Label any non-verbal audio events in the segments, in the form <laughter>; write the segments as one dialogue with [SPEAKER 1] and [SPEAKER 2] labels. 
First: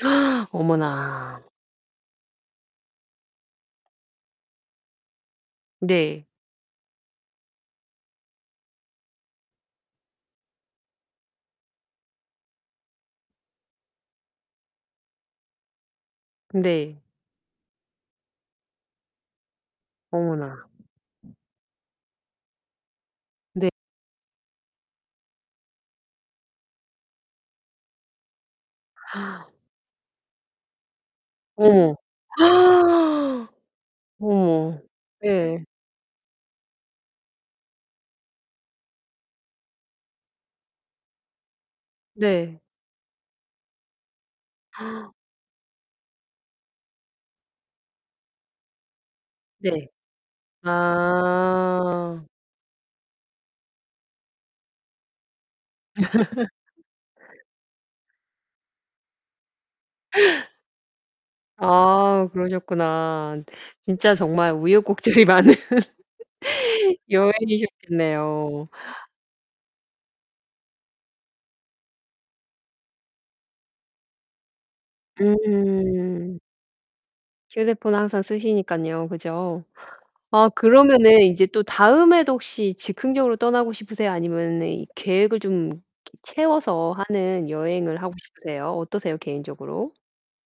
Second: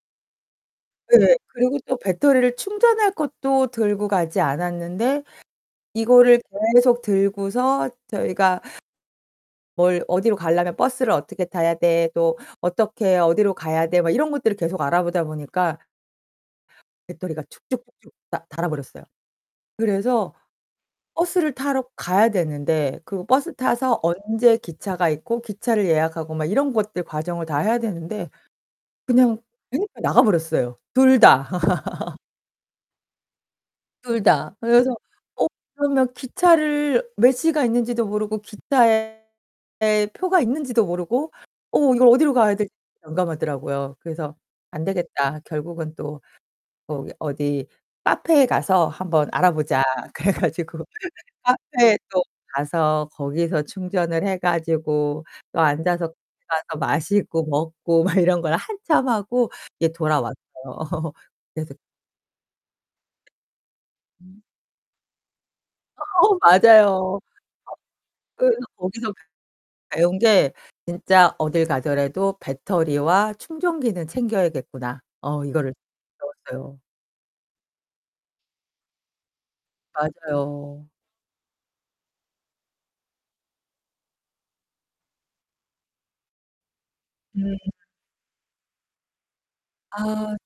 [SPEAKER 1] <gasps>
[SPEAKER 2] 네네.
[SPEAKER 1] 어머나.
[SPEAKER 2] 그리고 또 배터리를 충전할 것도 들고 가지 않았는데
[SPEAKER 1] 네.
[SPEAKER 2] 이거를 계속 들고서 저희가 '뭘 어디로 가려면 버스를 어떻게 타야 돼? 또 어떻게 어디로 가야 돼?' 막 이런 것들을 계속 알아보다 보니까
[SPEAKER 1] 네.
[SPEAKER 2] 배터리가 쭉쭉쭉쭉 다 닳아 버렸어요. 그래서
[SPEAKER 1] 어머나.
[SPEAKER 2] 버스를 타러 가야 되는데 그 버스
[SPEAKER 1] 네.
[SPEAKER 2] 타서 언제 기차가 있고 기차를 예약하고 막 이런 것들 과정을 다 해야 되는데 그냥
[SPEAKER 1] <gasps>
[SPEAKER 2] 핸드폰이 나가버렸어요 둘 다.
[SPEAKER 1] 어머.
[SPEAKER 2] <laughs>
[SPEAKER 1] <gasps>
[SPEAKER 2] 둘 다.
[SPEAKER 1] 어머.
[SPEAKER 2] 그래서 어
[SPEAKER 1] 예.
[SPEAKER 2] 그러면 기차를 몇 시가 있는지도 모르고 기차에 표가 있는지도 모르고 어 이걸 어디로 가야
[SPEAKER 1] 네.
[SPEAKER 2] 될지 난감하더라고요. 그래서 '안
[SPEAKER 1] <gasps>
[SPEAKER 2] 되겠다. 결국은 또 거기 어디 카페에 가서 한번 알아보자.'
[SPEAKER 1] 네.
[SPEAKER 2] 그래 가지고 <laughs> 카페에 또
[SPEAKER 1] 아.
[SPEAKER 2] 가서 거기서 충전을 해 가지고 또 앉아서 <unintelligible> 가서
[SPEAKER 1] <laughs>
[SPEAKER 2] 마시고 먹고 막 이런 걸 한참 하고 이렇게 돌아왔어요. <laughs>
[SPEAKER 1] 아 그러셨구나. 진짜
[SPEAKER 2] 음.
[SPEAKER 1] 정말 우여곡절이 많은
[SPEAKER 2] 어
[SPEAKER 1] <laughs>
[SPEAKER 2] 맞아요. <unintelligible> 그래서
[SPEAKER 1] 여행이셨겠네요.
[SPEAKER 2] 거기서 배운 게 '진짜 어딜 가더라도 배터리와 충전기는 챙겨야겠구나.' 어 이거를
[SPEAKER 1] 음.
[SPEAKER 2] 배웠어요.
[SPEAKER 1] 휴대폰을 항상 쓰시니깐요, 그죠? 아
[SPEAKER 2] 맞아요.
[SPEAKER 1] 그러면은 이제 또 다음에도 혹시 즉흥적으로 떠나고 싶으세요? 아니면은 이 계획을 좀 <unintelligible> 채워서 하는
[SPEAKER 2] 음.
[SPEAKER 1] 여행을 하고 싶으세요? 어떠세요, 개인적으로?
[SPEAKER 2] 아.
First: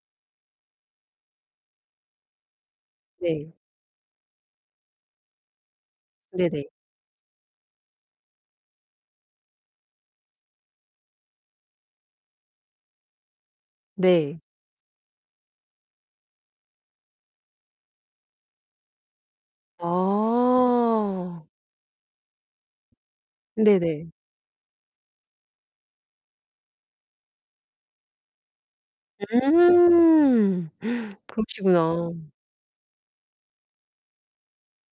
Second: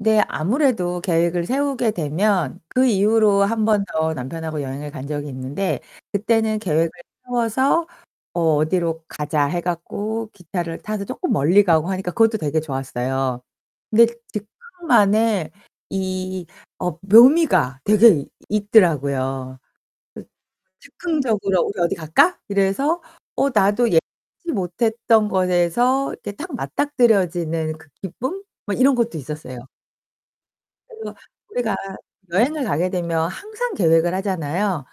[SPEAKER 2] 네 아무래도 계획을 세우게 되면 그 이후로
[SPEAKER 1] 네.
[SPEAKER 2] 1 번 더 남편하고 여행을 간 적이 있는데 그때는
[SPEAKER 1] 네네.
[SPEAKER 2] 계획을 세워서 어 '어디로 가자.' 해 갖고 기차를 타서 쪼끔 멀리 가고 하니까 그것도 되게 좋았어요. 근데
[SPEAKER 1] 네.
[SPEAKER 2] 즉흥만의 이 어 묘미가 되게 있더라고요. 그
[SPEAKER 1] 아
[SPEAKER 2] 즉흥적으로 "우리 어디 갈까?" 이래서 어 나도
[SPEAKER 1] 네네.
[SPEAKER 2] 예상치 못했던 것에서 이렇게 딱 맞닥뜨려지는 그 기쁨? 뭐 이런 것도 있었어요.
[SPEAKER 1] 음.
[SPEAKER 2] 그래서
[SPEAKER 1] <gasps>
[SPEAKER 2] 우리가
[SPEAKER 1] 그러시구나.
[SPEAKER 2] 여행을 가게 되면 항상 계획을 하잖아요?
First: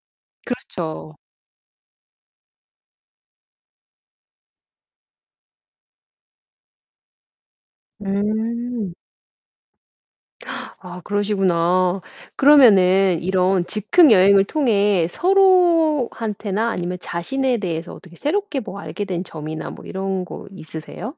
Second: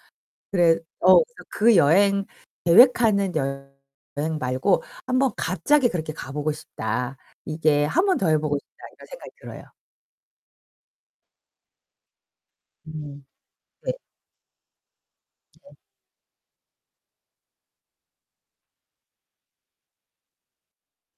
[SPEAKER 2] 그래 어
[SPEAKER 1] 그렇죠.
[SPEAKER 2] 그래서 그 여행 계획하는 여 여행 말고 한번 '갑자기 그렇게 가 보고 싶다. 이게 1 번 더 해 보고 싶다.'
[SPEAKER 1] 음
[SPEAKER 2] 이런 생각이 들어요.
[SPEAKER 1] <gasps> 아 그러시구나. 그러면은
[SPEAKER 2] 네.
[SPEAKER 1] 이런
[SPEAKER 2] 네.
[SPEAKER 1] 즉흥 여행을 통해
[SPEAKER 2] 네.
[SPEAKER 1] 서로한테나 아니면 자신에 대해서 어떻게 새롭게 뭐 알게 된 점이나 뭐 이런 거 있으세요?